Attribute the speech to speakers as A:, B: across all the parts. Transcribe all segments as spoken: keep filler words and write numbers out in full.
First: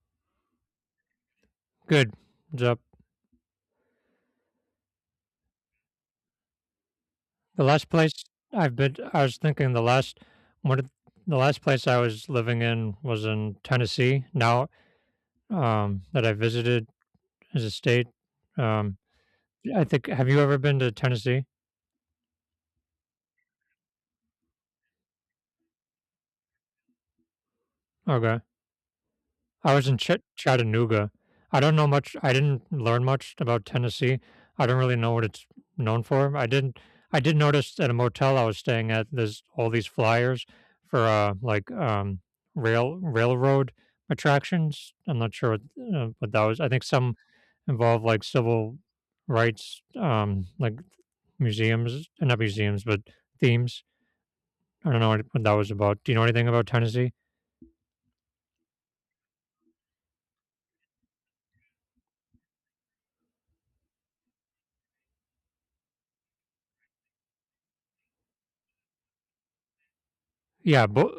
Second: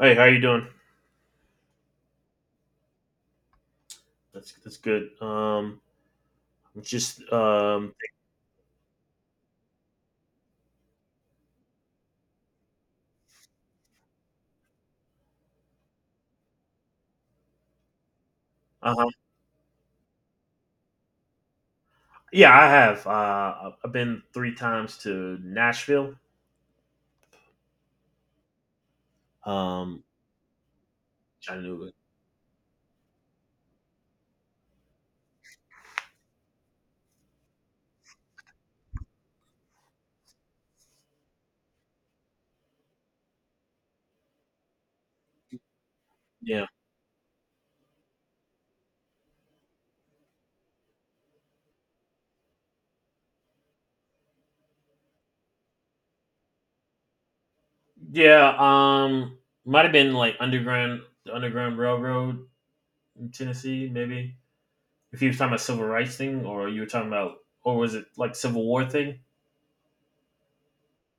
A: Hey, how you doing?
B: Good job.
A: That's that's good. Um, I'm just
B: The last
A: um,
B: place I've been, I was thinking the last one, of- the last place I was living in was in Tennessee. Now um, that I visited as a state, um,
A: uh-huh.
B: I think. Have you ever been to Tennessee?
A: Yeah, I have. Uh, I've been three times to Nashville.
B: Okay. I was in
A: Um,
B: Chat Chattanooga.
A: I
B: I don't
A: knew
B: know
A: it.
B: much. I didn't learn much about Tennessee. I don't really know what it's known for. I didn't I did notice at a motel I was staying at, there's all these flyers for, uh, like, um, rail railroad attractions. I'm not sure what, uh, what that was.
A: Yeah,
B: I think some involve, like, civil rights, um, like, museums, uh, not museums, but themes. I don't know what what that was about. Do you know anything about Tennessee?
A: yeah. Um, might have been like underground, the Underground Railroad in Tennessee, maybe. If you were talking about civil rights thing, or you were talking about, or was it like Civil War thing?
B: Yeah, but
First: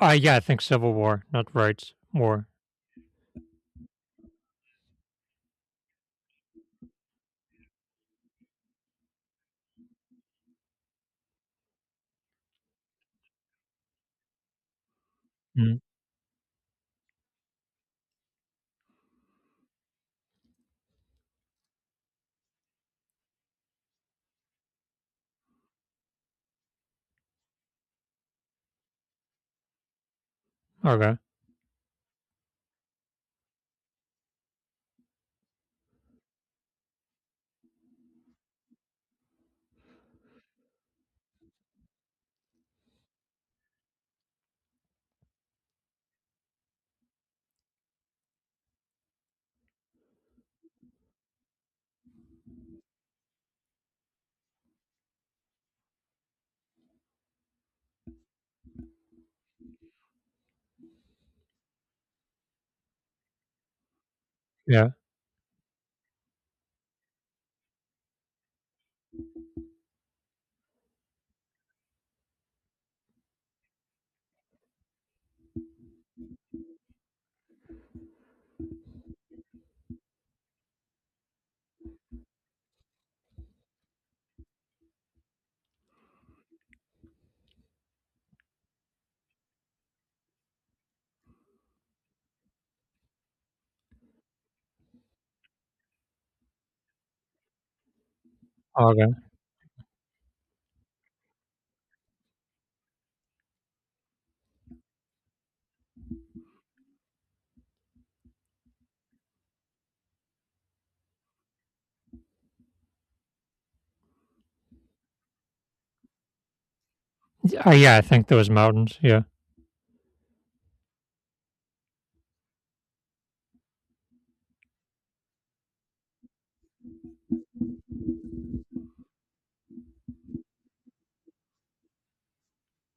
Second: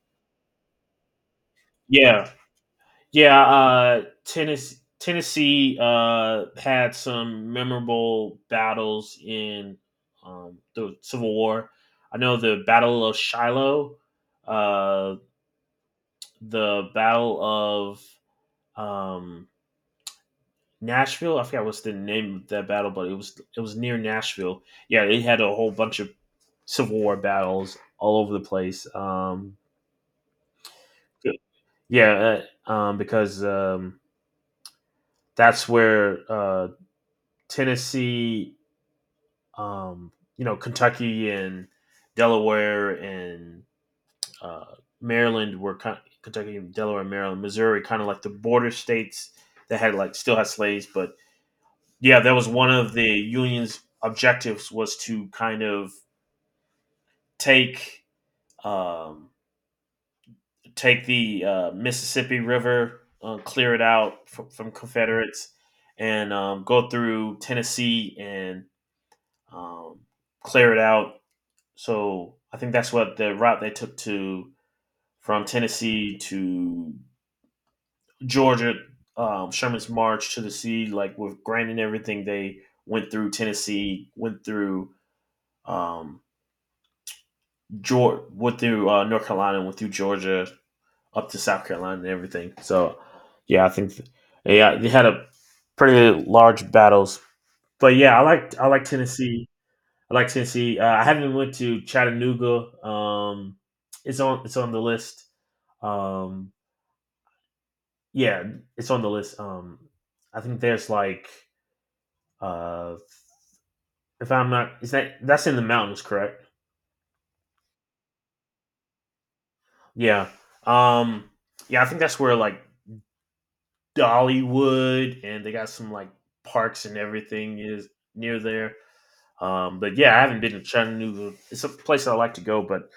B: uh, yeah, I think Civil War, not Rights
A: Yeah,
B: War.
A: Yeah, uh, Tennessee Tennessee uh, had some memorable battles in um, the Civil War. I know the Battle of Shiloh, uh,
B: Mm.
A: the Battle of um, Nashville. I forgot what's the name of that battle, but it was it was near Nashville. Yeah, they had a whole bunch of Civil War battles all over the place. Um,
B: Okay.
A: yeah, uh, um, because um, that's where uh, Tennessee, um, you know, Kentucky and Delaware and uh, Maryland were kind of, Kentucky, Delaware, Maryland, Missouri, kind of like the border states that had like still had slaves. But yeah, that was one of the union's objectives was to kind of take, um, take the uh, Mississippi River, uh, clear it out from, from
B: Yeah.
A: Confederates, and um, go through Tennessee and um, clear it out. So I think that's what the route they took to from Tennessee to Georgia, um, Sherman's March to the sea, like with Grant and everything. They went through Tennessee, went through um, Georgia, went through uh, North Carolina, went through Georgia up to South Carolina and everything. So yeah, I think th- yeah they had a pretty large battles. But yeah, I like I like
B: Okay.
A: Tennessee. I like Tennessee. Uh, I haven't went to Chattanooga. Um, it's on it's on the list. Um, yeah, it's on the list. Um, I think there's like uh, if I'm not, is that that's in the mountains, correct?
B: Uh, yeah, I think those mountains. Yeah.
A: Yeah. Um, yeah, I think that's where like Dollywood and they got some like parks and everything is near there. Um, but yeah, I haven't been to Chattanooga. It's a place I like to go, but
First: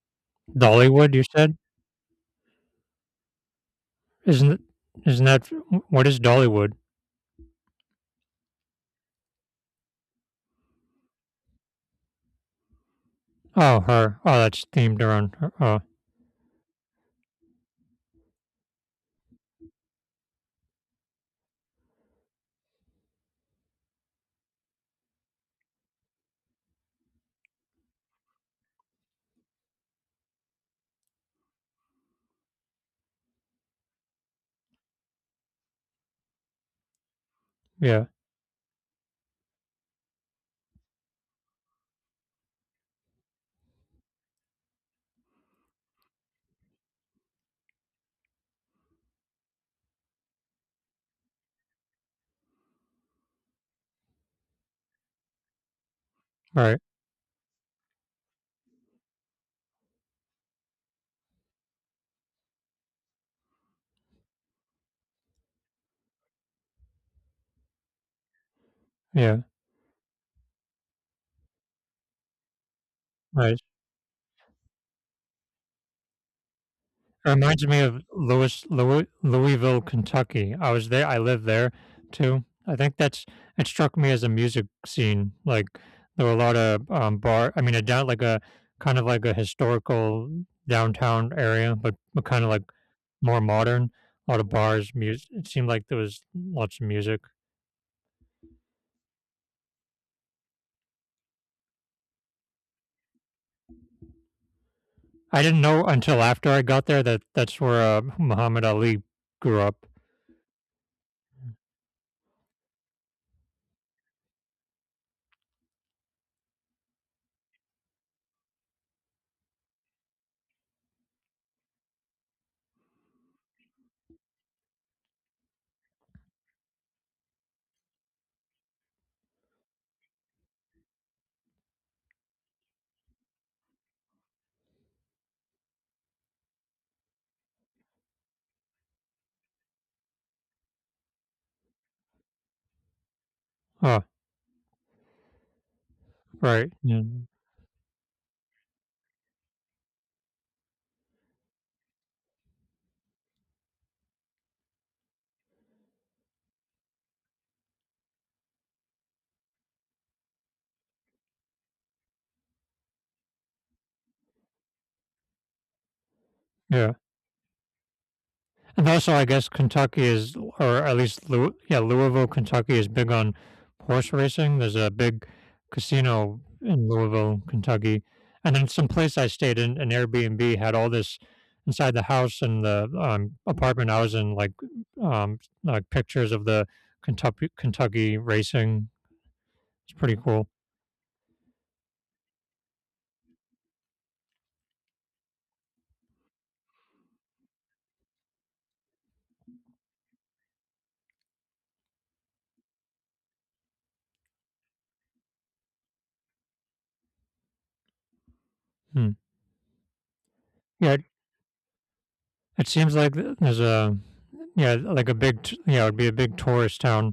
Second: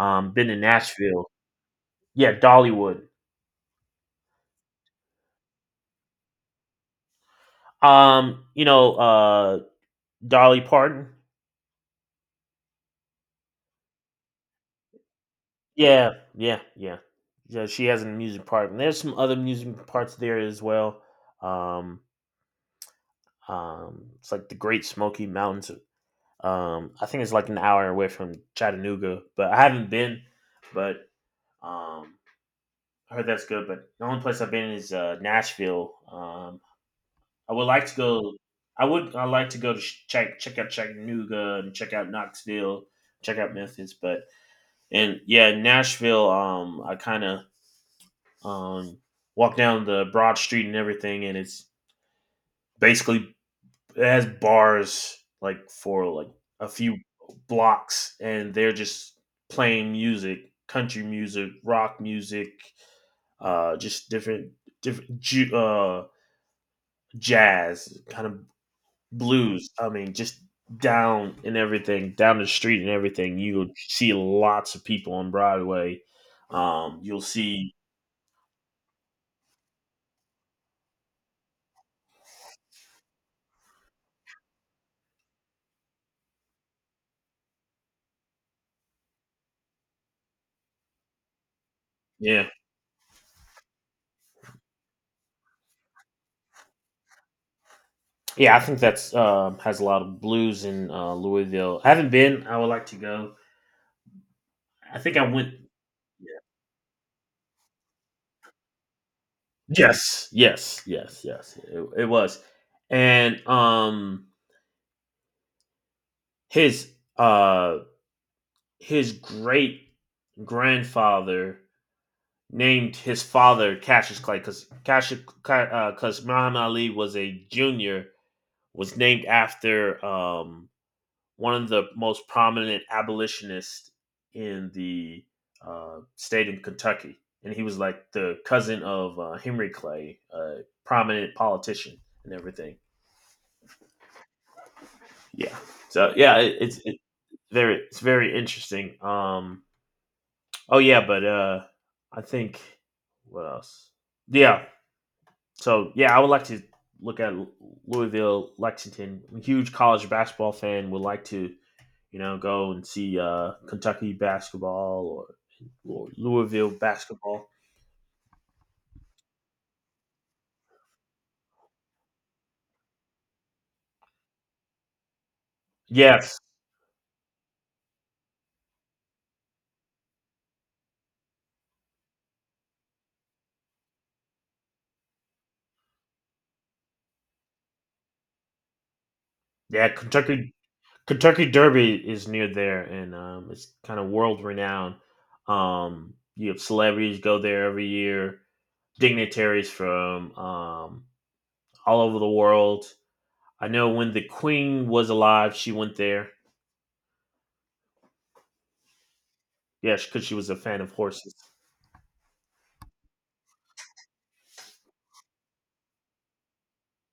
A: um, been to
B: Dollywood, you
A: Nashville.
B: said?
A: Yeah, Dollywood.
B: Isn't it? Isn't that What is Dollywood?
A: Um, you know, uh, Dolly Parton.
B: Oh, her. Oh, that's themed around her. Oh,
A: Yeah, yeah, yeah. Yeah, she has a music part, and there's some other music parts there as well. Um, um, it's like the Great Smoky Mountains. Um, I think it's like an hour away from Chattanooga, but I haven't been. But um, I heard that's good. But the only place I've been is uh, Nashville. Um, I would like to
B: yeah.
A: go. I would. I like to go to sh- check check out Chattanooga and check out Knoxville, check out Memphis. But and yeah, Nashville. Um, I kind of Um, walk down the broad street and everything, and it's basically it has bars like for like a
B: Right.
A: few blocks, and they're just playing music, country music, rock music, uh, just different different ju- uh jazz kind of
B: Yeah.
A: blues. I mean, just down and everything, down the street and everything.
B: Right.
A: You'll see lots of people on Broadway. Um, you'll
B: It reminds
A: see,
B: me of Louis, Louis Louisville, Kentucky. I was there. I lived there too. I think that's it struck me as a music scene. Like there were a lot of um, bar. I mean, a down like a kind of like a historical downtown area, but, but kind
A: yeah.
B: of like more modern. A lot of bars. Music. It seemed like there was lots of music.
A: Yeah, I think that's um, has a lot of blues in uh, Louisville. I haven't been. I would like to go. I think I
B: I
A: went.
B: didn't know until after I got there that that's where uh, Muhammad Ali grew up.
A: Yes, yes, yes, yes. It, it was, and um, his uh, his great grandfather named his father Cassius Clay because Cassius because Muhammad Ali was a junior was named after um one of the most prominent abolitionists in the uh, state of Kentucky, and he was like the cousin of uh, Henry Clay, a prominent politician and everything.
B: Oh,
A: Yeah. So yeah, it,
B: right.
A: it's it,
B: Yeah.
A: very it's very interesting. Um. Oh yeah, but uh, I think what else? Yeah. So yeah, I would like to look at Louisville, Lexington. I'm a huge college basketball fan. Would like to, you know, go and see uh, Kentucky basketball, or, or Louisville
B: Yeah.
A: basketball.
B: And also, I guess Kentucky is, or at least, Lou- yeah, Louisville, Kentucky is big on horse racing. There's a big
A: Yes,
B: casino in Louisville, Kentucky. And then some place I stayed in, an Airbnb, had all this inside the house and the um, apartment I was in, like um, like pictures of the Kentucky Kentucky racing.
A: yeah,
B: It's pretty cool.
A: Kentucky Kentucky Derby is near there, and um, it's kind of world renowned. Um, you have celebrities go there every year, dignitaries from um, all over the world. I know when the Queen was alive, she went there.
B: Hmm.
A: Yeah, because she was a fan of
B: Yeah,
A: horses.
B: it seems like there's a yeah, like a big t- yeah, it'd be a big tourist town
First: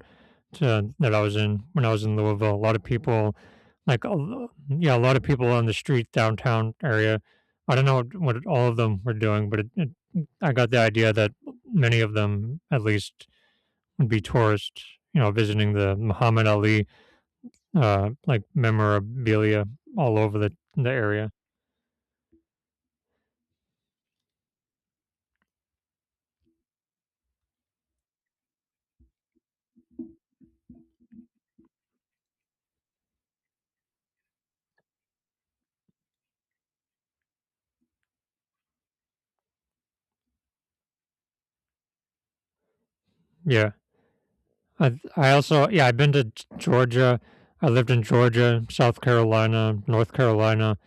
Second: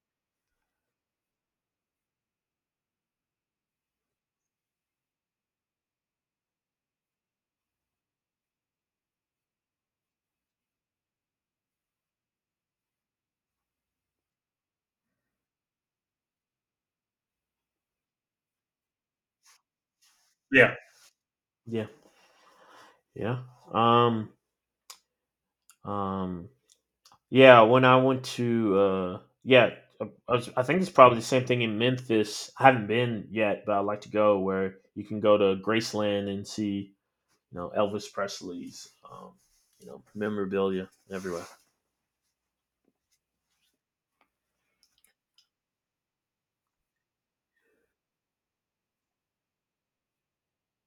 B: to, that I was in when I was in Louisville. A lot of people, like a lo- yeah, a lot of people on the street downtown area. I don't know what all of them were doing, but it, it, I got the idea that many of them, at least, would be tourists. You know, visiting the Muhammad Ali uh, like memorabilia all over the
A: Yeah,
B: the area.
A: yeah, yeah. Um, um, Yeah, when I went to uh yeah, I, I was- I think it's probably the same thing in Memphis. I haven't been yet, but I'd like to go where you can go to Graceland and see, you know, Elvis Presley's um, you know, memorabilia everywhere.
B: Yeah, I th- I also yeah, I've been to G Georgia. I lived in Georgia, South Carolina, North Carolina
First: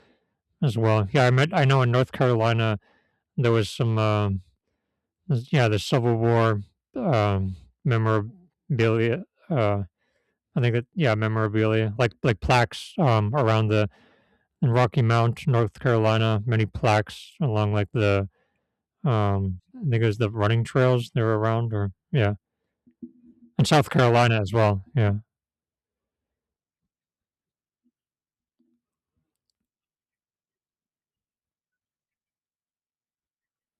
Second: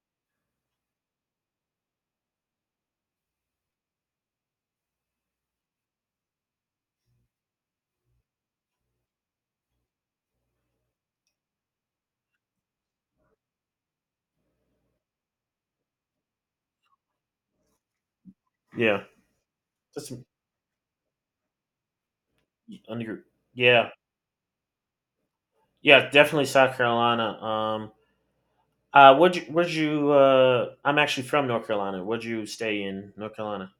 B: as well. Yeah, I met I know in North Carolina there was some, um, s yeah, the Civil War, um, memorabilia, uh, I think that yeah, memorabilia, like like plaques, um, around the in Rocky Mount, North Carolina, many plaques along like the
A: Yeah.
B: um I think it
A: That's
B: was the running trails they were around or yeah.
A: under.
B: And
A: Yeah.
B: South Carolina as well. Yeah.
A: Yeah, definitely South Carolina. Um uh would you would you uh I'm actually from North Carolina. Would you stay in North Carolina?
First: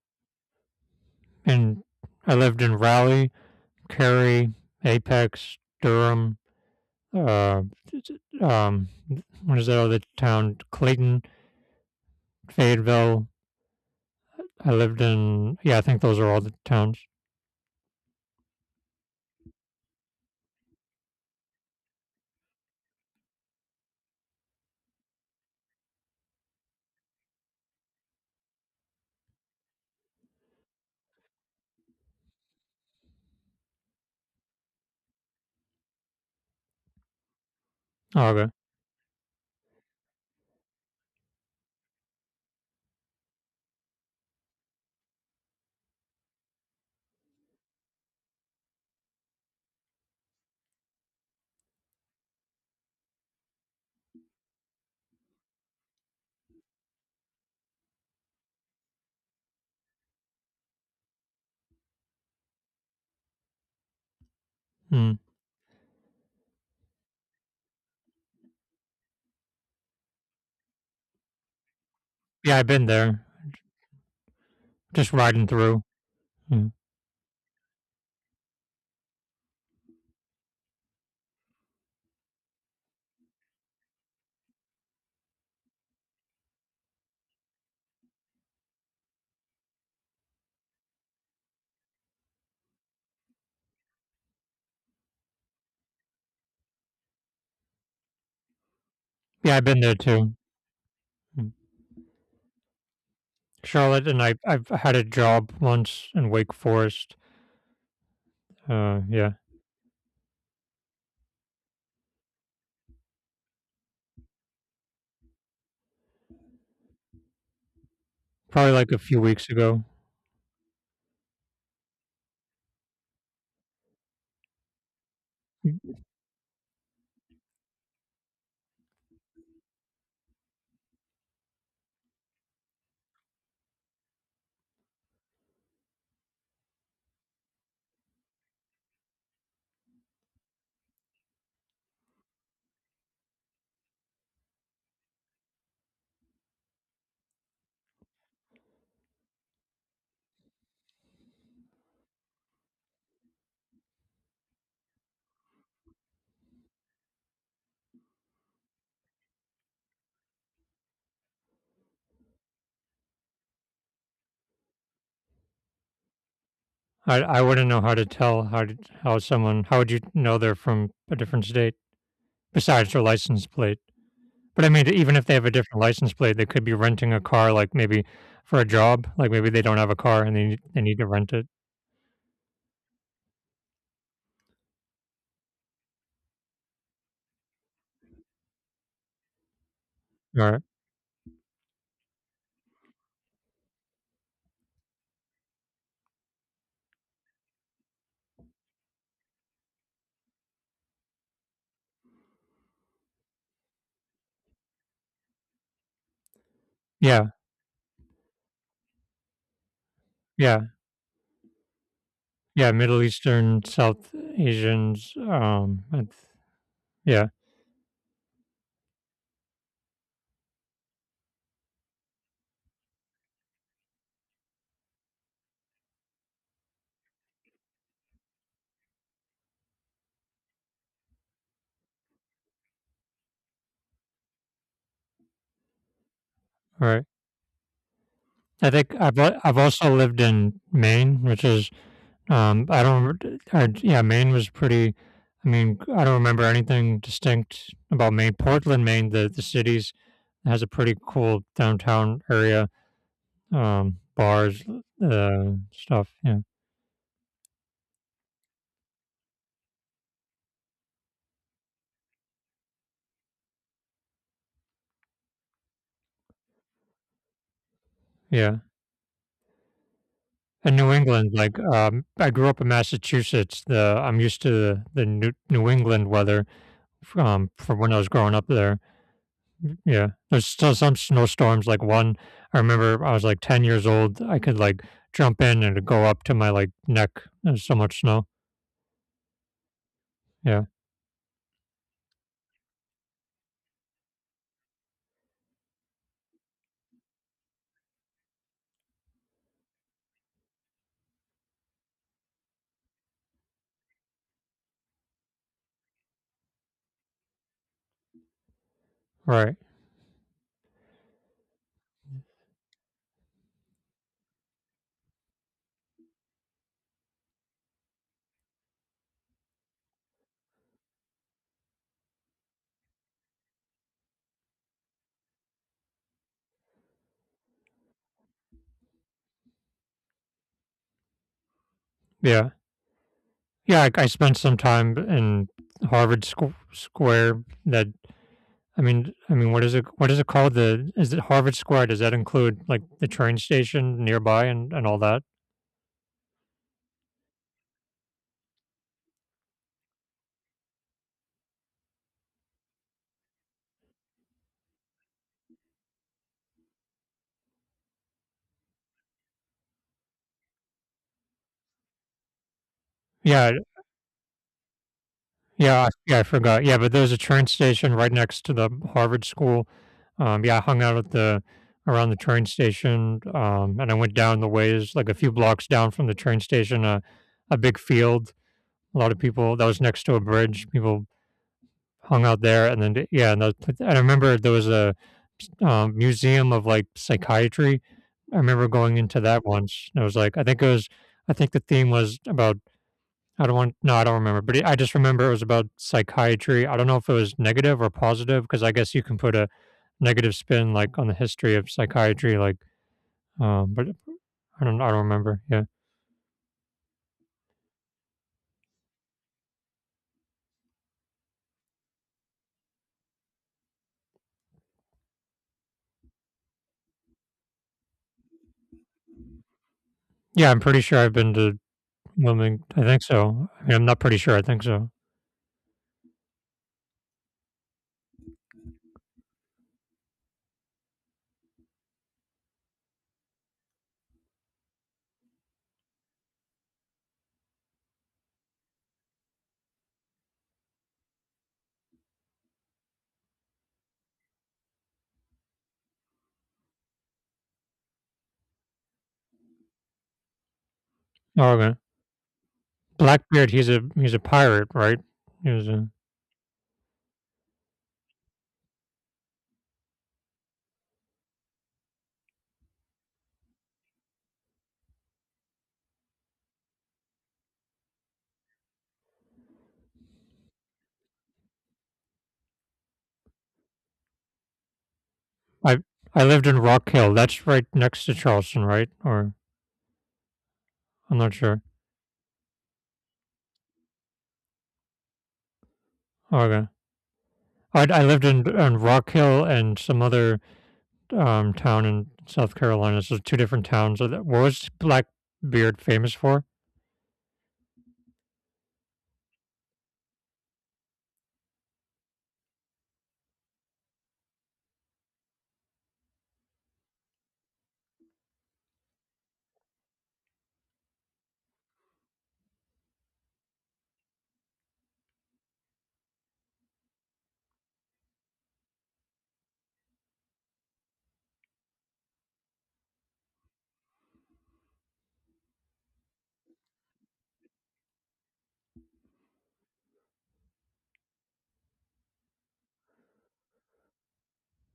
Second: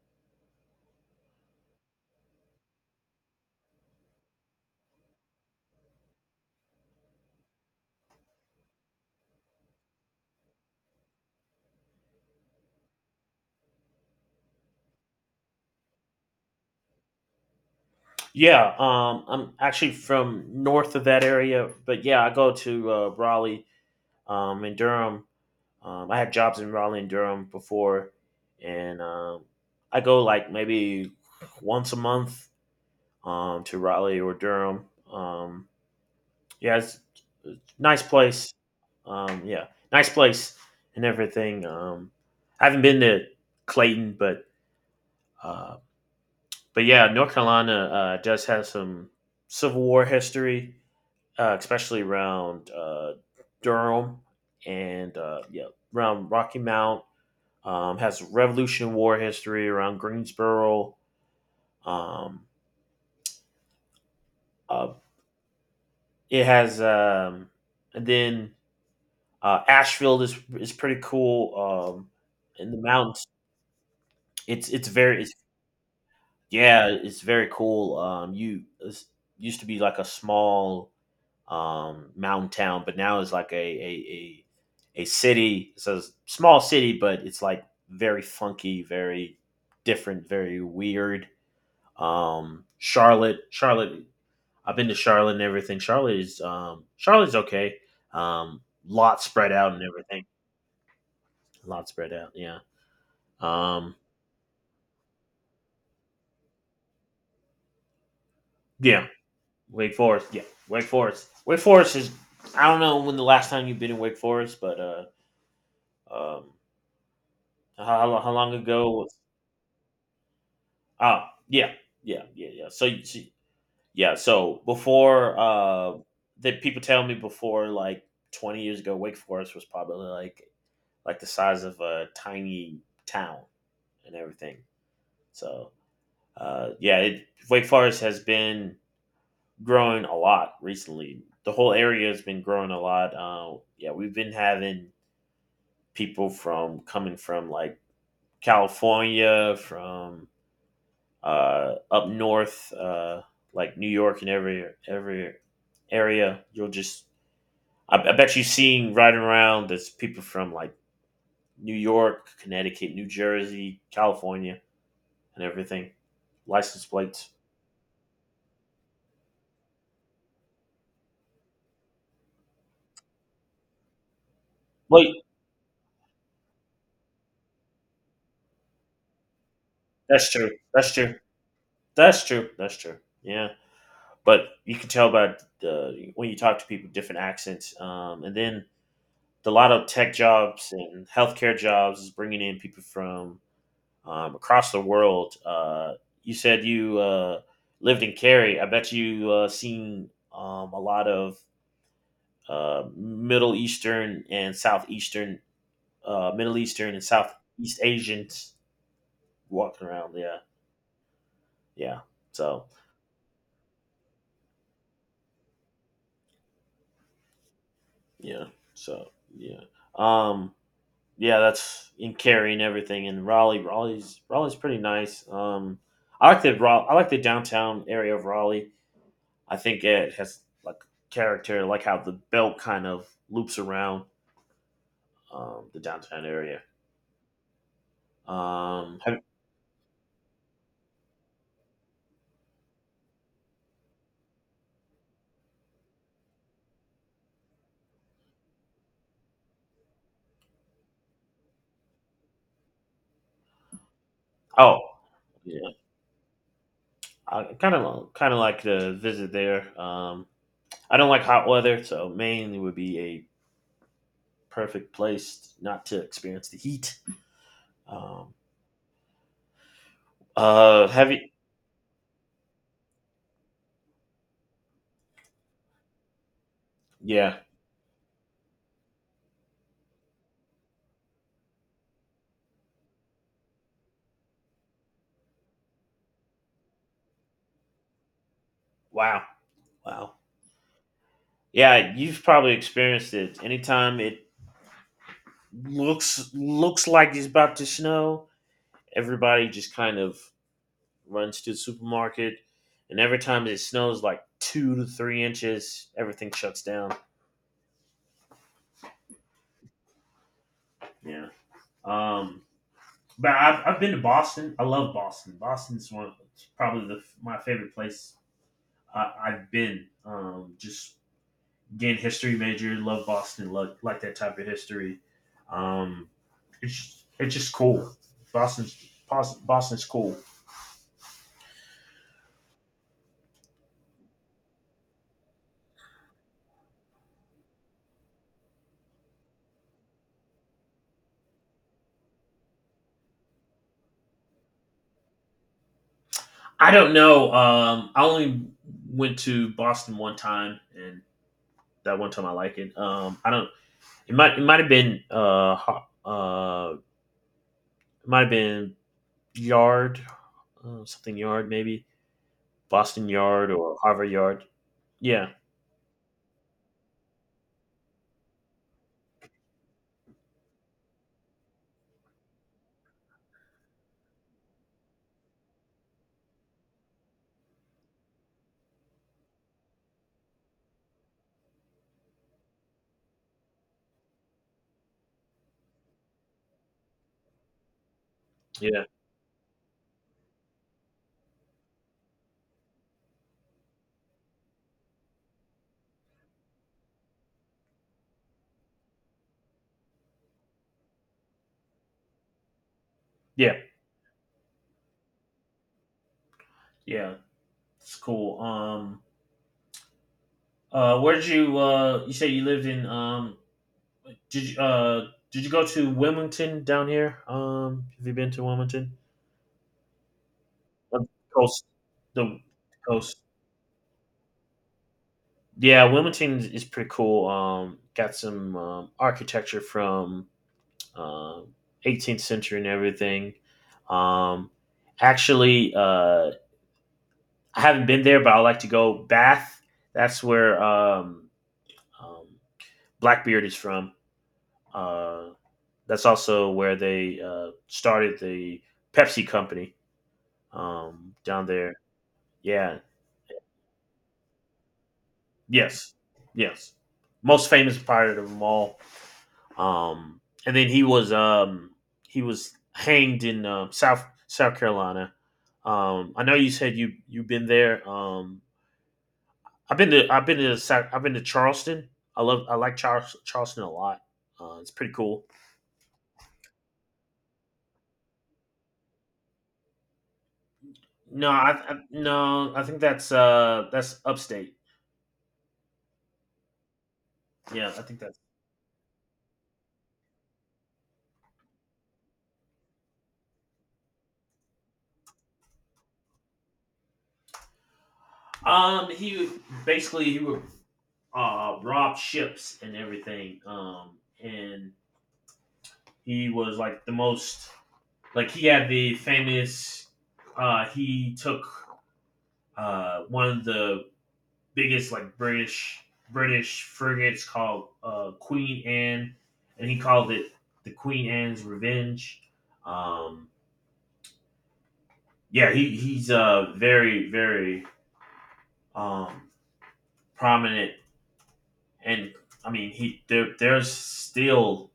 B: And I lived in Raleigh, Cary, Apex, Durham, uh um what is that other town? Clayton, Fayetteville. I lived in yeah, I think those are all the towns.
A: Yeah, um, I'm actually from north of that area, but yeah, I go to uh, Raleigh um, in Durham. Um, I had jobs in Raleigh and Durham before, and um, I go like maybe once a month um, to Raleigh or Durham. Um, yeah, it's, it's nice
B: Oh, okay.
A: place. Um, yeah, nice place and everything. Um, I haven't been to Clayton, but uh, but yeah, North Carolina uh, does have some Civil War history, uh, especially around uh, Durham and uh, yeah, around Rocky Mount. Um, has Revolution War history around Greensboro. Um, uh,
B: Mm.
A: it has, um, and then uh, Ashfield is is pretty cool. Um,
B: Yeah, I've
A: in the
B: been there.
A: mountains, it's it's
B: Just
A: very it's,
B: riding through. Mm.
A: yeah, it's very cool. Um, you it's, used to be like a small um, mountain town, but now it's like a a a, a city. It's a small city, but it's like very funky, very different, very weird. Um, Charlotte, Charlotte, I've been to Charlotte and everything. Charlotte is um, Charlotte's okay. Um, lot spread
B: Yeah, I've
A: out
B: been
A: and
B: there
A: everything.
B: too. Mm.
A: A lot spread out. Yeah. Um,
B: Charlotte and I I've had a job once in Wake Forest. Uh,
A: yeah.
B: yeah,
A: Wake Forest. Yeah. Wake Forest. Wake Forest is. I don't know when the last time you've been in Wake Forest, but uh, um, how, how, long
B: probably
A: ago?
B: like a
A: Was,
B: few weeks ago.
A: oh, yeah, yeah, yeah, yeah. So, you- so yeah. So before uh,
B: Mm.
A: that, people tell me before like twenty years ago, Wake Forest was probably like like the size of a tiny town and everything. So uh, yeah, it, Wake Forest has been growing a lot recently. The whole area has been growing a lot. Uh, yeah, we've been having people from coming from like California, from uh, up north, uh, like New York and every every area. You'll just I, I bet you seeing riding around. There's people from like New York, Connecticut, New Jersey, California, and everything. License
B: I
A: plates.
B: I wouldn't know how to tell how to how someone how would you know they're from a different state besides their license plate? But I mean, even
A: Wait,
B: if they have a different license plate, they could be renting a car, like maybe for a job. Like maybe they don't have a car
A: that's
B: and they
A: true.
B: need, they
A: That's
B: need to
A: true.
B: rent it.
A: That's true. That's true. Yeah, but you can tell by the when you talk to people, different accents, um, and then the a lot of tech
B: Or
A: jobs and healthcare jobs is bringing in people from um, across the world. Uh, you said you uh, lived in Cary. I bet you uh, seen um, a lot of uh, Middle Eastern and Southeastern, uh, Middle Eastern and
B: yeah,
A: Southeast Asians walking around. Yeah,
B: yeah,
A: yeah. So
B: yeah. Middle Eastern, South Asians. Um, I th- yeah.
A: yeah, so yeah. Um, yeah, that's in carrying everything. And Raleigh, Raleigh's Raleigh's pretty nice. Um, I like the Ra- I like the downtown area of Raleigh. I think it has like character, like how the belt kind of loops around um, the downtown area.
B: All right. I think
A: Um,
B: I've
A: have-
B: al- I've also lived in Maine, which is um, I don't remember. I, yeah, Maine was pretty. I mean, I don't remember anything distinct about Maine. Portland, Maine, the the cities has a pretty cool downtown area, um, bars,
A: oh
B: uh,
A: yeah,
B: stuff. Yeah,
A: I kind of kind of like to visit there. Um, I don't like hot weather, so Maine would be a perfect place not to experience the heat. Um,
B: yeah. And
A: uh,
B: New
A: have you?
B: England, like um, I grew up in Massachusetts. The I'm used to the, the New, New England weather
A: Yeah.
B: from from when I was growing up there. Mm, yeah, there's still some snowstorms. Like one, I remember I was like ten years old. I could like jump in and it'd go up to my like neck. There's so much snow.
A: Wow. Wow.
B: Yeah,
A: Yeah, you've probably experienced it. Anytime it looks looks like it's about to snow, everybody just kind of runs to the supermarket, and every time it snows like two to three inches, everything shuts down.
B: right.
A: Yeah. Um, but I've, I've been to Boston. I love Boston. Boston's one of, probably the, my favorite place I, I've been. Um, just Again, history major, love Boston, love, like that type of history. Um, it's it's just cool. Boston's Boston's cool.
B: Yeah, yeah. I, I spent some time in Harvard Squ- Square. That I mean, I mean, what is it? What is it called? The is it Harvard Square? Does that include like the train station nearby and and all that?
A: I don't know. Um, I only went to Boston one time, and that one time I like it. Um, I don't. It might it might have been uh uh it might have been Yard, uh, something Yard maybe Boston Yard
B: Yeah,
A: or Harvard Yard. Yeah,
B: yeah, yeah, I forgot. Yeah, but there's a train station right next to the Harvard School. Um, yeah, I hung out at the around the train station, um, and I went down the ways, like a few blocks down from the train station, a a big field. A lot of people. That was next to a bridge. People hung out there, and then d- yeah, and, that, and I remember there was a um, museum of like psychiatry. I remember
A: yeah,
B: going into that once. And it was like I think it was I think the theme was about I don't want no, I don't remember, but it, I just remember it was about psychiatry. I don't know if it was negative or positive because I guess you can put a negative spin like on the history of psychiatry, like,
A: yeah,
B: um, but I don't, I don't remember. Yeah,
A: yeah. It's cool. Um, Uh, where'd you uh you say you lived in um did you uh did you go to Wilmington down here? Um, have you been to Wilmington?
B: yeah, I'm pretty sure
A: Uh,
B: I've been to
A: coast, the
B: Wilmington. I think
A: coast.
B: so. I mean, I'm not pretty sure. I think so.
A: Yeah, Wilmington is is pretty cool. Um, got some um, architecture from um eighteenth century and everything. Um, actually, uh, I haven't been there, but I like to go Bath. That's where um, um Blackbeard is from. Uh. that's also where they uh, started the Pepsi company um, down
B: Oh, okay.
A: there. Yeah.
B: Blackbeard, he's a he's a pirate, right? He was a.
A: Yes. Yes. Most famous pirate of them all. Um, and then he was um, he was hanged in uh, South South Carolina. Um, I know you said you you've been there. Um, I've been to I've been to South, I've been to Charleston. I love I like Char- Charleston a lot. Uh, it's pretty cool.
B: I I lived in Rock Hill. That's right next to Charleston, right? Or I'm
A: No,
B: not
A: I,
B: sure.
A: I no, I think that's uh that's upstate.
B: Okay.
A: Yeah, I
B: I
A: think
B: I
A: that's
B: lived in in Rock Hill and some other um town in South Carolina. So two different towns. So that- what was Blackbeard famous for?
A: Um, he would basically he would uh rob ships and everything. Um, and he was like the most like he had the famous. Uh, he took uh one of the biggest like British British frigates called uh Queen Anne, and he called it the Queen Anne's Revenge. Um, yeah, he he's uh very very um prominent. And I mean he there there's still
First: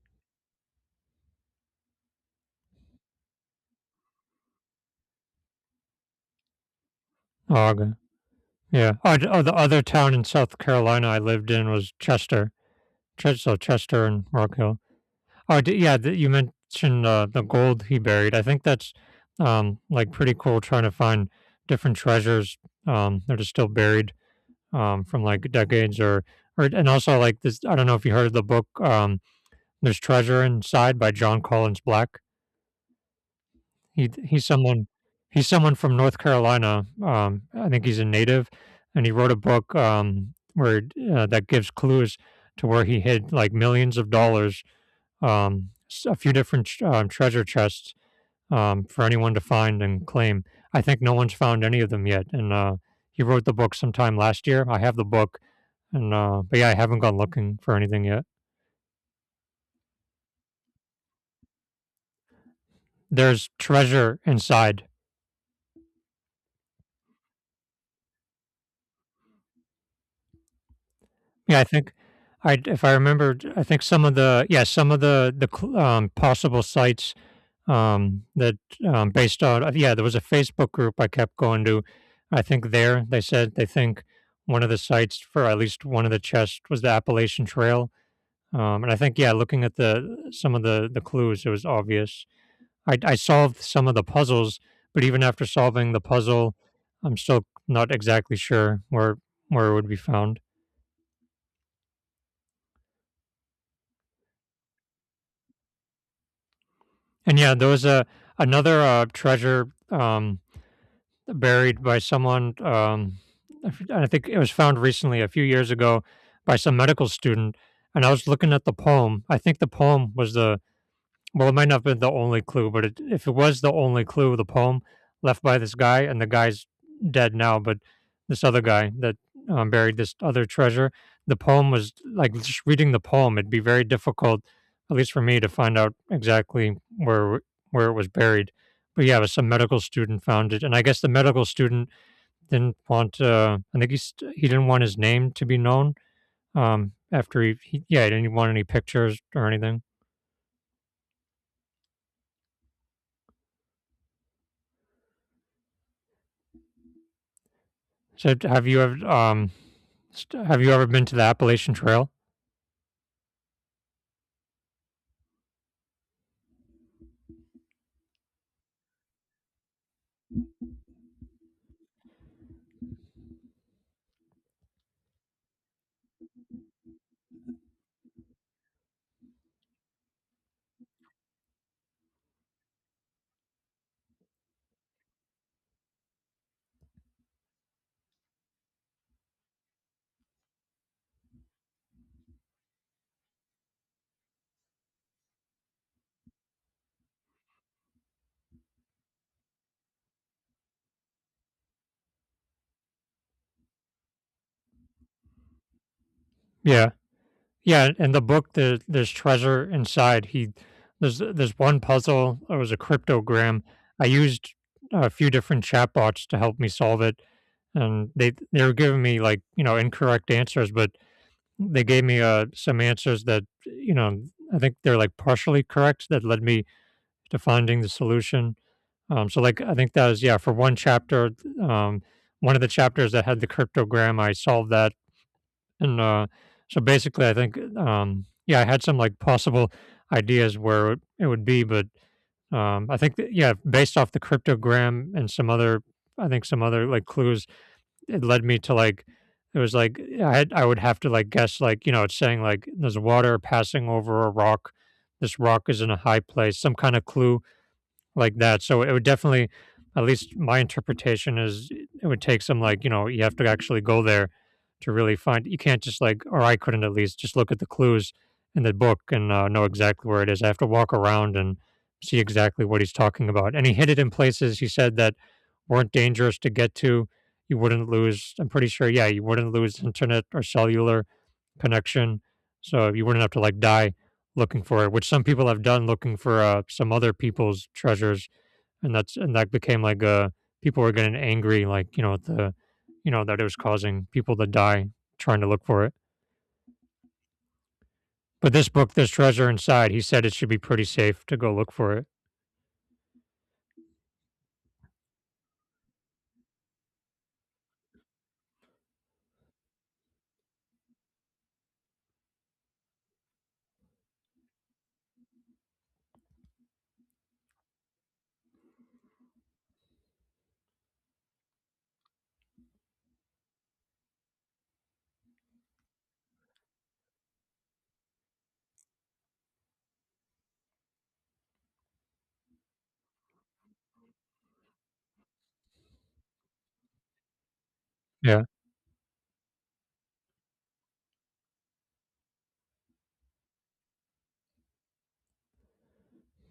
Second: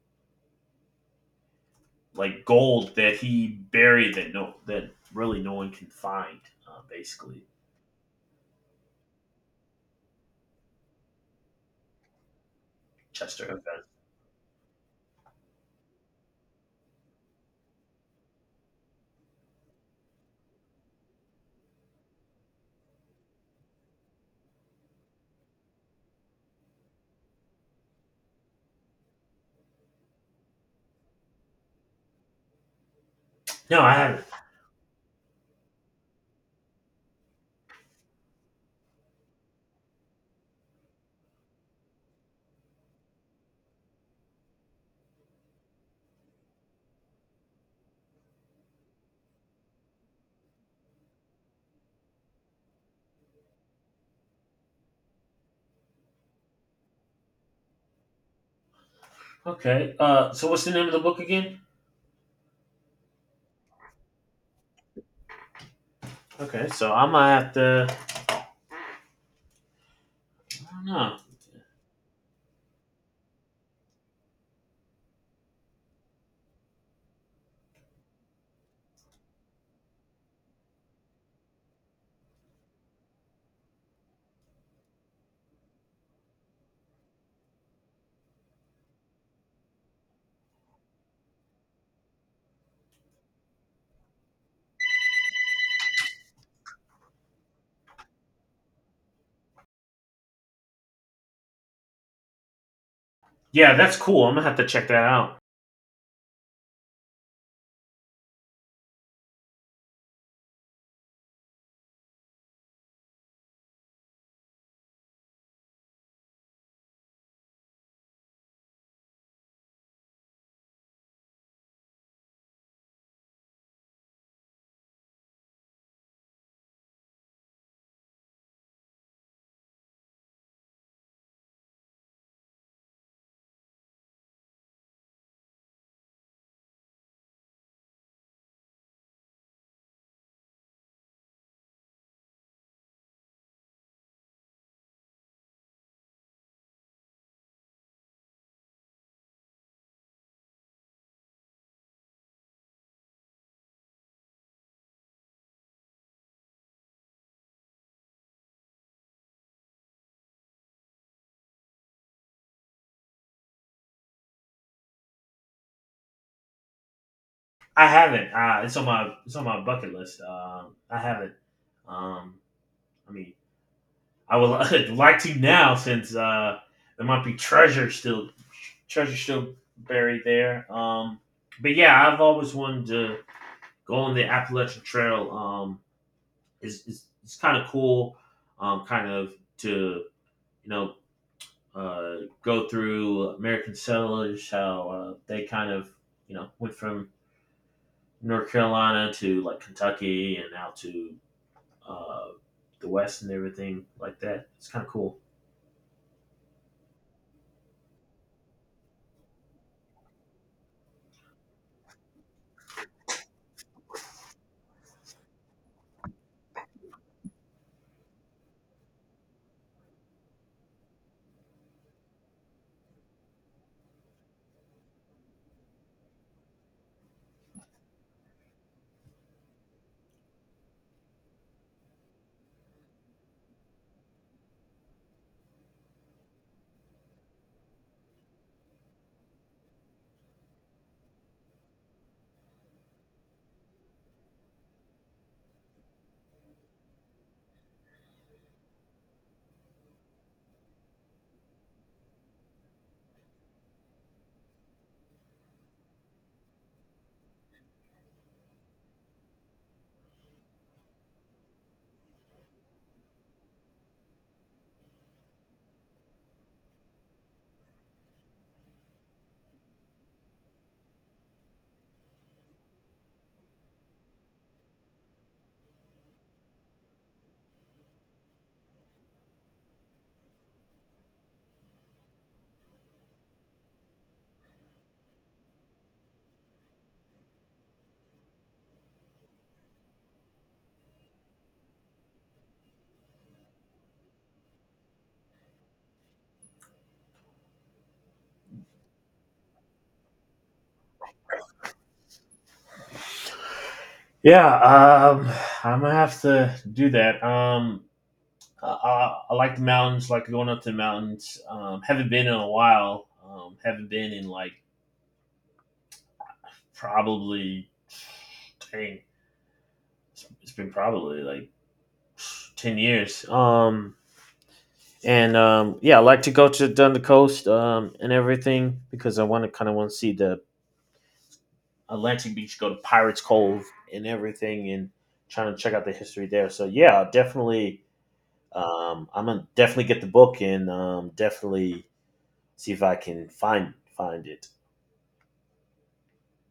A: like gold that he buried that no that really no one can find. Uh, basically,
B: Oh, okay. Yeah. Oh, d- oh, the other town in South Carolina I lived in was Chester. Ches-
A: Chester
B: so
A: Event.
B: Chester and Rock Hill. Oh, d- yeah. Th- you mentioned uh, the gold he buried. I think that's um, like pretty cool trying to find different treasures um, that are still buried um, from like decades or, or, and also like this. I don't know if you heard of the book, um, There's Treasure Inside by John Collins Black.
A: No, I
B: He d
A: haven't.
B: he's someone he's someone from North Carolina, um, I think he's a native, and he wrote a book, um, where uh, that gives clues to where he hid, like, millions of dollars, um, s a few different tr um, treasure chests, um, for anyone to find and claim. I think no one's found any of them yet, and, uh, he wrote the book sometime last year. I have the book, and, uh but, yeah, I haven't gone looking for anything yet.
A: Okay. Uh, so what's the name of the book again?
B: There's treasure inside.
A: Okay, so I'm gonna have to. I don't know.
B: Yeah, I think I if I remember, I think some of the yeah, some of the the cl um, possible sites, um, that, um, based on uh, yeah, there was a Facebook group I kept going to. I think there they said they think one of the sites for at least one of the chests was the Appalachian Trail, um, and I think, yeah, looking at the some of the the clues, it was obvious. I I solved some of the puzzles, but even after solving the puzzle, I'm still not exactly sure where where it would be found.
A: Yeah, that's cool. I'm gonna have to check that out.
B: And yeah, there was a another uh, treasure um, buried by someone. Um, I f- I think it was found recently, a few years ago, by some medical student. And I was looking at the poem. I think the poem was the well, it might not have been the only clue, but it, if it was the only clue, the poem left by this guy, and the guy's dead now, but this other guy that um, buried this other treasure, the poem was like just reading the poem, it'd be very difficult, at least for me, to find out exactly where where it was buried. But yeah, it was some medical student found it, and I guess the medical student didn't want. Uh, I think he st- he didn't want his name to be known. Um, after he, he yeah, he didn't want any pictures or anything. So have you ever um St- Have you ever been to the Appalachian Trail?
A: I haven't. Uh, it's on my it's on my bucket list. Uh, I haven't. Um, I mean, I would like to now since uh, there might be treasure still treasure still buried there. Um, but yeah, I've always wanted to going the Appalachian Trail um, is, is, is kind of cool, um, kind of to, you know, uh, go through American settlers, how uh, they kind of, you know, went from North Carolina to like Kentucky and out to uh, the West and everything like that. It's kind of cool.
B: Yeah. Yeah, in the book, there there's treasure inside. He there's there's one puzzle, it was a cryptogram. I used a few different chatbots to help me solve it, and they they were giving me, like, you know, incorrect answers, but they gave me, uh, some answers that, you know, I think they're, like, partially correct that led me to finding the solution. Um, so like I think that was, yeah, for one chapter, um, one of the chapters that had the cryptogram. I solved that, and uh, so basically I think, um, yeah, I had some, like, possible ideas where it, it would be. But um, I think that, yeah, based off the cryptogram and some other, I think some other, like, clues, it led me to, like, it was like I had, I would have to, like, guess, like, you know, it's saying like there's water passing over a rock, this rock is in a high place, some kind of clue like that. So it would definitely, at least my interpretation is, it would take some, like, you know, you have to actually go there to really find. You can't just, like, or I couldn't at least just look at the clues in the book and uh, know exactly where it is. I have to walk around and see exactly what he's talking about. And he hid it in places, he said, that weren't dangerous to get to. You wouldn't lose. I'm pretty sure. Yeah, you wouldn't lose internet or cellular connection, so you wouldn't have to, like, die looking for it, which some people have done, looking for uh, some other people's treasures. And that's, and that became like, uh people were getting angry, like, you know, at the, you know, that it was causing people to die trying to look for it. But this book, this treasure inside, he said it should be pretty safe to go look for it.
A: Yeah, um, I'm gonna have to do that. Um, I, I, I like the mountains, like going up to the mountains. Um, haven't been in a while. Um, haven't been in like probably dang, it's been probably like ten years. Um, and um, yeah, I like to go to down the coast um, and everything because I want to kind of want to see the Atlantic Beach, go to Pirates Cove and everything, and trying to check out the history there. So yeah, definitely.
B: Yeah.
A: Um, I'm gonna definitely get the book and um, definitely see if I can find find it.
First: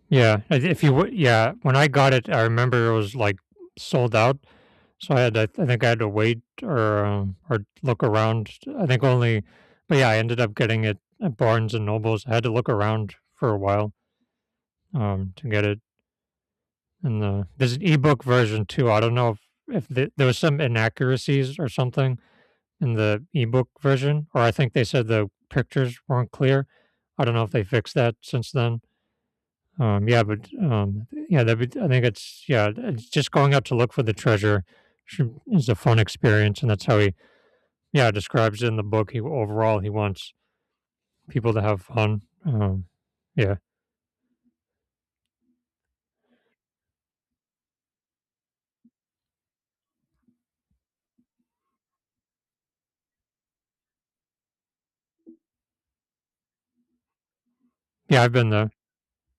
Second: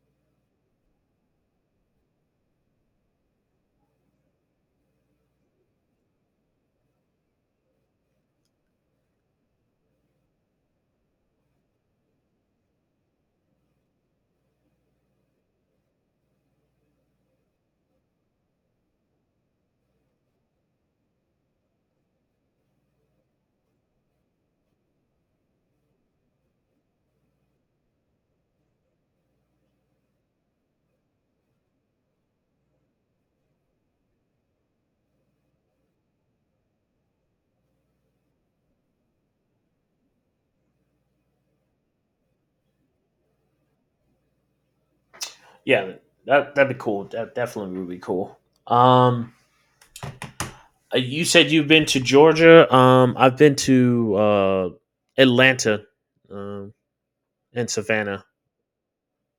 B: Yeah, I- if you would. Yeah, when I got it, I remember it was like sold out. So I had to, I think I had to wait, or um, or look around. I think only, but yeah, I ended up getting it at Barnes& and Nobles. I had to look around for a while, um, to get it. And the there's an ebook version too. I don't know if if the there was some inaccuracies or something in the ebook version, or I think they said the pictures weren't clear. I don't know if they fixed that since then. Um, yeah, but, um, yeah, that would, I think it's, yeah, it's just going out to look for the treasure should is a fun experience. And that's how we, yeah, describes in the book, he overall he wants people to have fun. Um, yeah.
A: Yeah, that that'd be cool. That definitely would be cool. Um, Uh, You said you've been to Georgia. Um, I've been to uh, Atlanta um, and
B: Yeah,
A: Savannah.
B: I've been there,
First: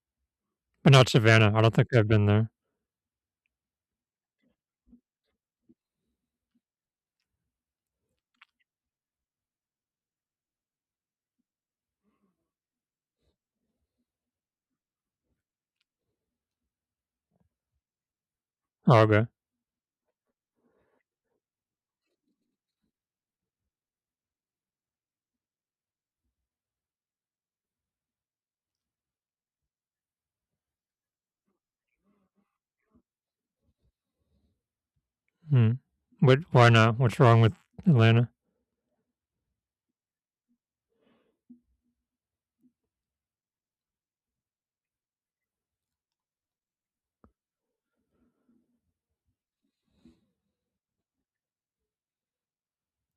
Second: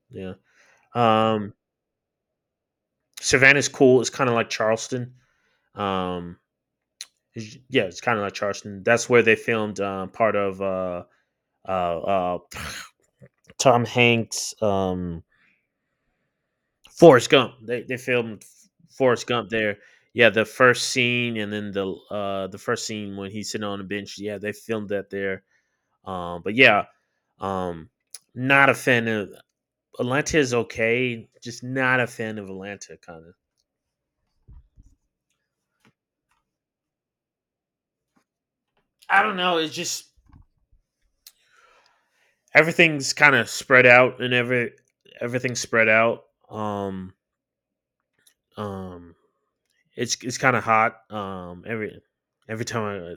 A: Yeah,
B: but not Savannah.
A: um,
B: I don't think I've been there.
A: Savannah's cool. It's kind of like Charleston. Um, it's- yeah, it's kind of like Charleston. That's where they filmed um, part of uh, uh, uh, Tom Hanks' um, Forrest Gump. They they filmed
B: Oh,
A: Forrest
B: okay.
A: Gump there. Yeah, the first scene and then the uh, the first scene when he's sitting on the bench. Yeah, they filmed that there. Um, but yeah, um, not a fan of Atlanta. Is okay, just not a fan of Atlanta. Kind of,
B: Hmm. But why not? What's wrong with Atlanta?
A: I don't know. It's just everything's kind of spread out, and every everything's spread out. Um, um, it's it's kind of hot. Um, every every time I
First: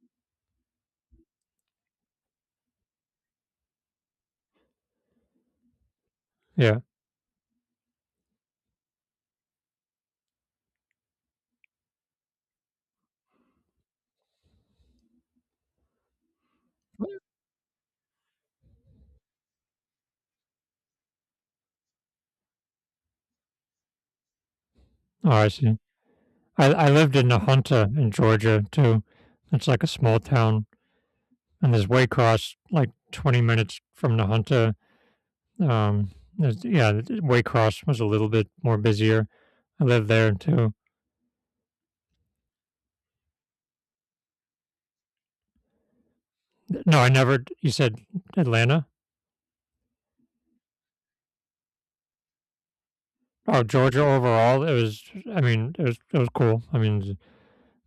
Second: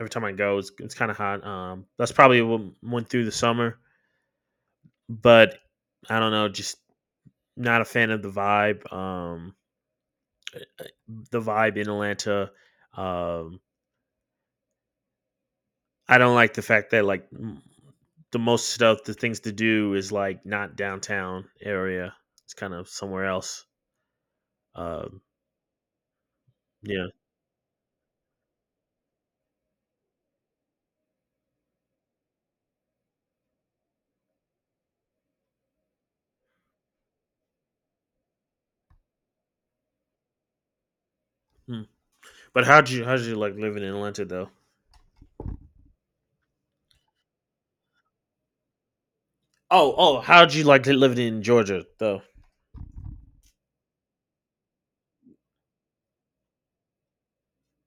A: every time I go, it's, it's kind of hot. Um, that's probably what went through the summer, but I don't know, just
B: Yeah.
A: not a fan of the vibe. Um, the vibe in Atlanta. Um, I don't like the fact that like m- the most stuff, the things to do is like not downtown area. It's kind of somewhere else. Um,
B: Oh, I see. I, I
A: yeah.
B: lived in Nahunta in Georgia too. It's like a small town, and there's Waycross, like twenty minutes from Nahunta. Um, there's- yeah, th- Waycross was a little bit more busier. I lived there too.
A: Hmm. But how'd you how'd you like living in Atlanta though?
B: No, I never. You said Atlanta?
A: Oh oh, how'd you like living in Georgia though?
B: Oh, Georgia overall, it was. I mean, it was. It was cool. I mean,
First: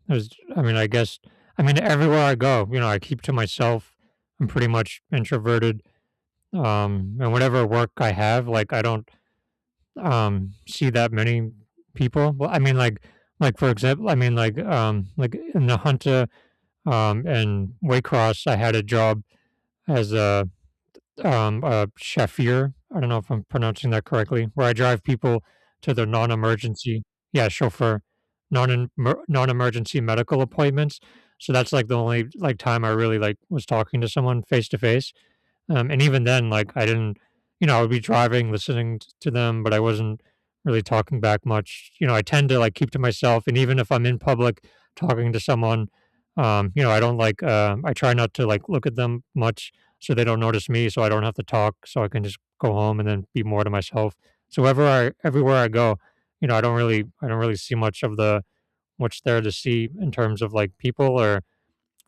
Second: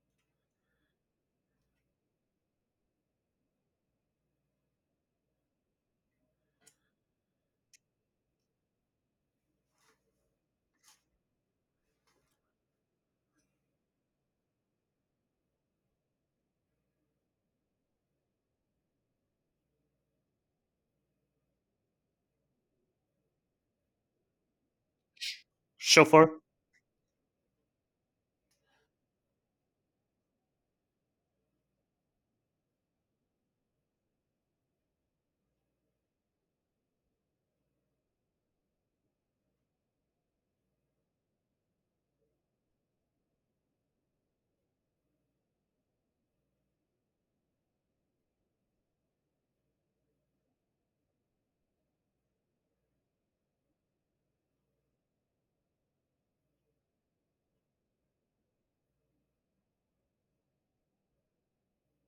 B: it was. I mean, I guess. I mean, everywhere I go, you know, I keep to myself. I'm pretty much introverted. Um, and whatever work I have, like, I don't um see that many people. Well, I mean, like, like for example, I mean, like, um, like in the Hunter, um, and Waycross, I had a job as a um, uh, Shafir. I don't know if I'm pronouncing that correctly, where I drive people to their
A: Chauffeur.
B: non-emergency, yeah, chauffeur, non non-emergency medical appointments. So that's like the only like time I really like was talking to someone face to face. Um, and even then, like I didn't, you know, I would be driving, listening t- to them, but I wasn't really talking back much. You know, I tend to like keep to myself, and even if I'm in public talking to someone, um, you know, I don't like. Uh, I try not to like look at them much, so they don't notice me, so I don't have to talk, so I can just go home and then be more to myself. So wherever I, everywhere I go, you know, I don't really, I don't really see much of the what's there to see in terms of like people or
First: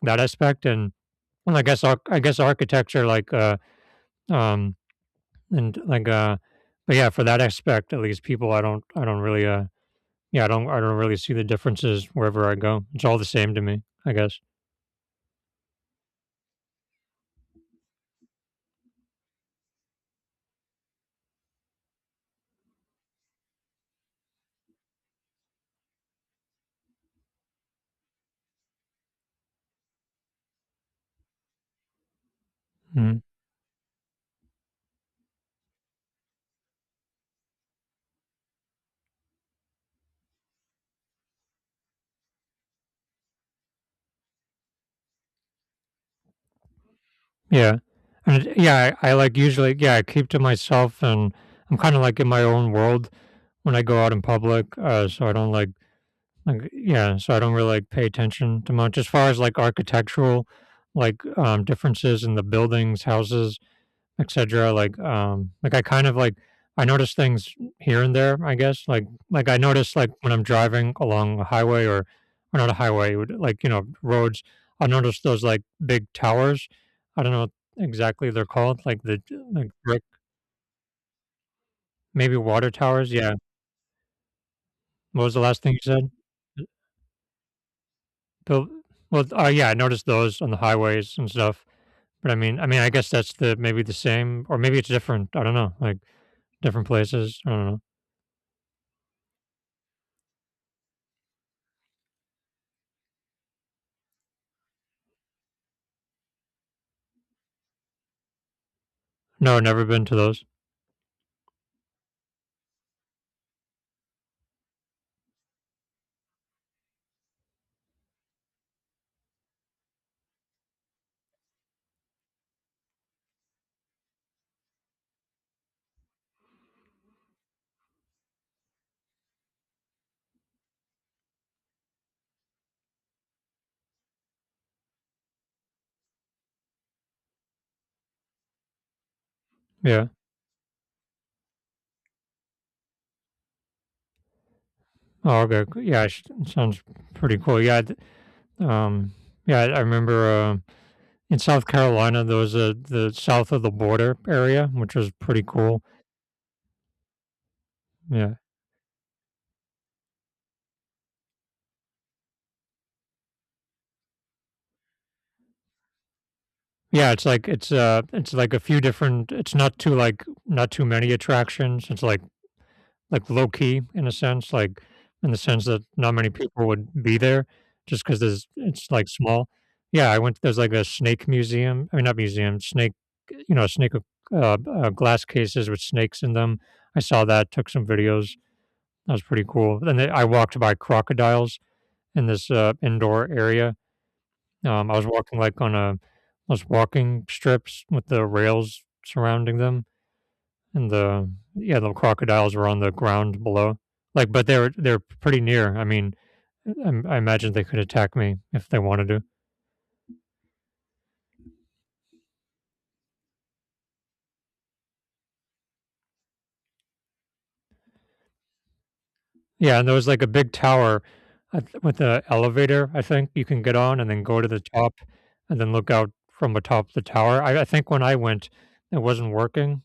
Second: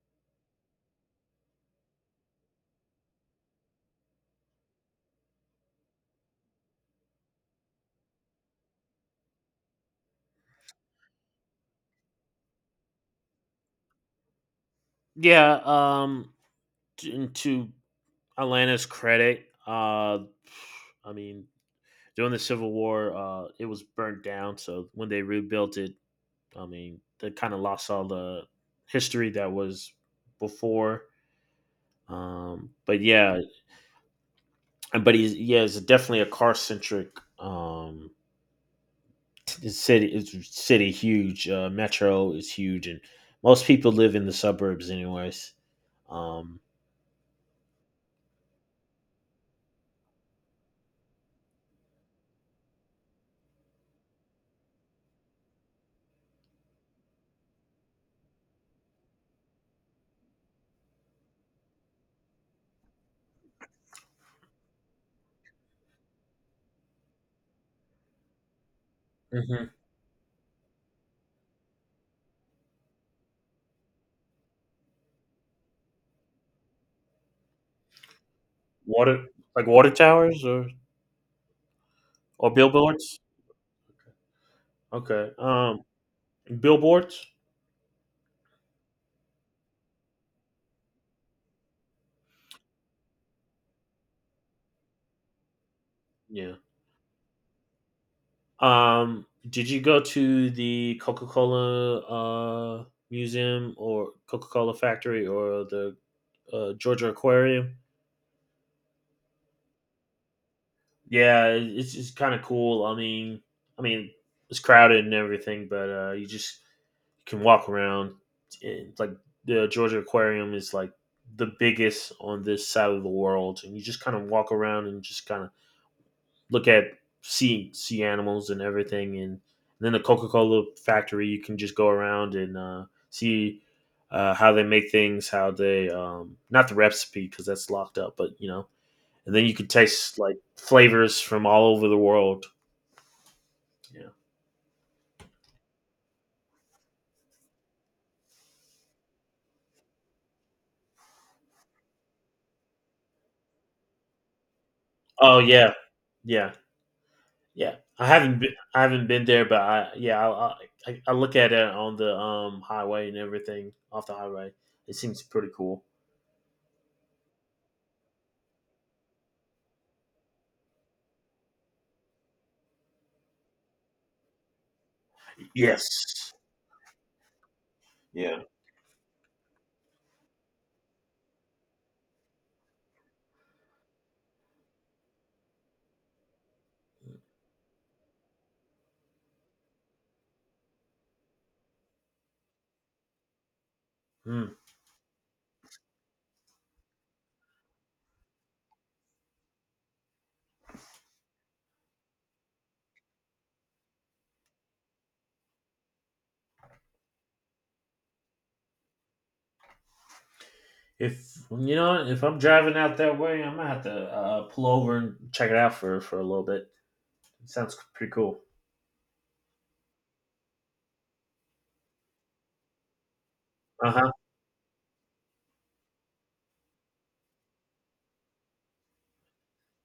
B: that aspect. And and I guess arch- I guess architecture, like uh, um, and like, uh, but yeah, for that aspect, at least people, I don't, I don't really, uh, yeah, I don't, I don't really see the differences wherever I go. It's all the same to me, I guess.
A: Yeah. Um. t- To Atlanta's credit, uh, I mean, during the Civil War, uh, it was burnt down. So when they rebuilt it, I mean, they kind of lost all the history that was before. Um, but
B: Mm.
A: yeah, but he's yeah, it's definitely a car centric um, city. It's city huge. Uh, metro is huge, and most people live in the suburbs, anyways. Um,
B: Yeah. And it- yeah, I, I like usually, yeah, I keep to myself, and I'm kind of like in my own world when I go out in public. Uh, so I don't like, like, yeah, so I don't really like pay attention to much as far as like architectural, like, um, differences in the buildings, houses, et cetera. Like, um, like I kind of like I notice things here and there. I guess like like I
A: hmm,
B: notice like when I'm driving along a highway, or or not a highway, would- like you know, roads. I notice those like big towers. I don't know what exactly they're called. Like the
A: water, like
B: like
A: water
B: brick,
A: towers or
B: maybe
A: or
B: water towers.
A: billboards.
B: Yeah. What
A: Okay,
B: was the last thing you
A: um,
B: said?
A: billboards.
B: Bill, well, uh, yeah, I noticed those on the highways and stuff. But I mean, I mean, I guess that's the maybe the same, or maybe it's different. I don't know, like
A: Yeah.
B: different places. I don't know.
A: Um, did you go to the Coca Cola uh, museum or Coca Cola factory or the uh, Georgia Aquarium?
B: No, never been to those.
A: Yeah, it- it's it's kind of cool. I mean, I mean, it's crowded and everything, but uh, you just can walk around. It's like the Georgia Aquarium is like the biggest on this side of the world, and you just kind of walk around and just kind of look at sea sea animals and everything, and then the Coca Cola factory. You can just go around and uh, see uh, how they make things, how they um, not the recipe because that's locked up, but you know, and then you can
B: Yeah.
A: taste like flavors from all over the world. Yeah.
B: Oh, okay. Cool. Yeah, sh- sounds pretty cool. Yeah, th- um, yeah. I remember uh, in South Carolina there was a the south of the border area, which was
A: Oh
B: pretty
A: yeah,
B: cool.
A: yeah, yeah. I
B: Yeah,
A: haven't been, I haven't been there, but I yeah, I, I I look at it on the um highway and everything off the highway. It seems pretty cool.
B: yeah. It's like it's, uh, it's like a few different. It's not too like not too many attractions. It's like Like, low key in a sense, like, in the sense that not many
A: Yes.
B: people would be there, just because
A: Yeah.
B: there's it's like small. Yeah, I went, there's like a snake museum, I mean, not museum, snake, you know, snake, uh, uh, uh, glass cases with snakes in them. I saw that, took some videos. That was pretty cool. And then I walked by crocodiles in this, uh, indoor area.
A: Mm.
B: Um, I was walking, like, on a, those walking strips with the rails surrounding them. And the, yeah, the crocodiles were on the ground below. Like, but they're they're pretty near. I mean, I, I imagine they could attack me if they wanted to.
A: If you know, if I'm driving out that way, I'm gonna have to uh, pull over and check it out for for a little bit. It sounds pretty cool.
B: Yeah, and there was like a big tower, I th- with an elevator. I think you can get
A: Uh
B: on and
A: huh.
B: then go to the top, and then look out from atop the tower. I, I think when I went, it wasn't working,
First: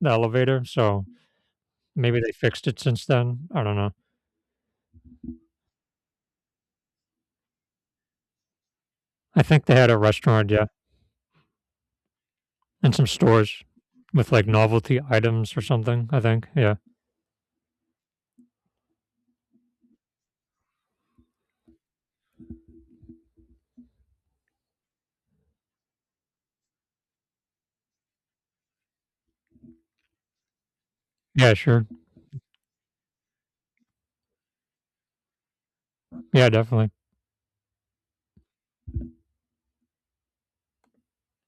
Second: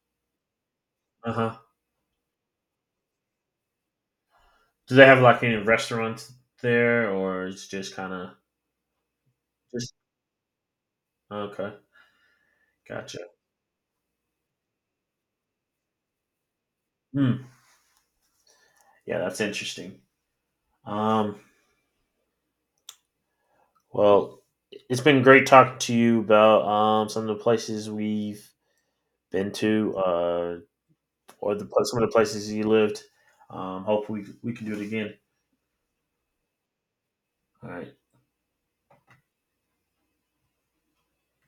B: the elevator, so
A: Uh huh.
B: maybe they fixed it since then. I don't know.
A: Do they have like any restaurants there, or it's just kind of
B: I think they had
A: just
B: a restaurant, yeah,
A: okay?
B: and some
A: Gotcha.
B: stores with like novelty items or something, I think. Yeah.
A: Hmm. Yeah, that's interesting. Um. Well, it's been great talking to you about um some of the places we've been to, uh,
B: Yeah,
A: or the pla-
B: sure.
A: some of the places you lived. Um. Hope we we can do it again.
B: Yeah, definitely.
A: All right.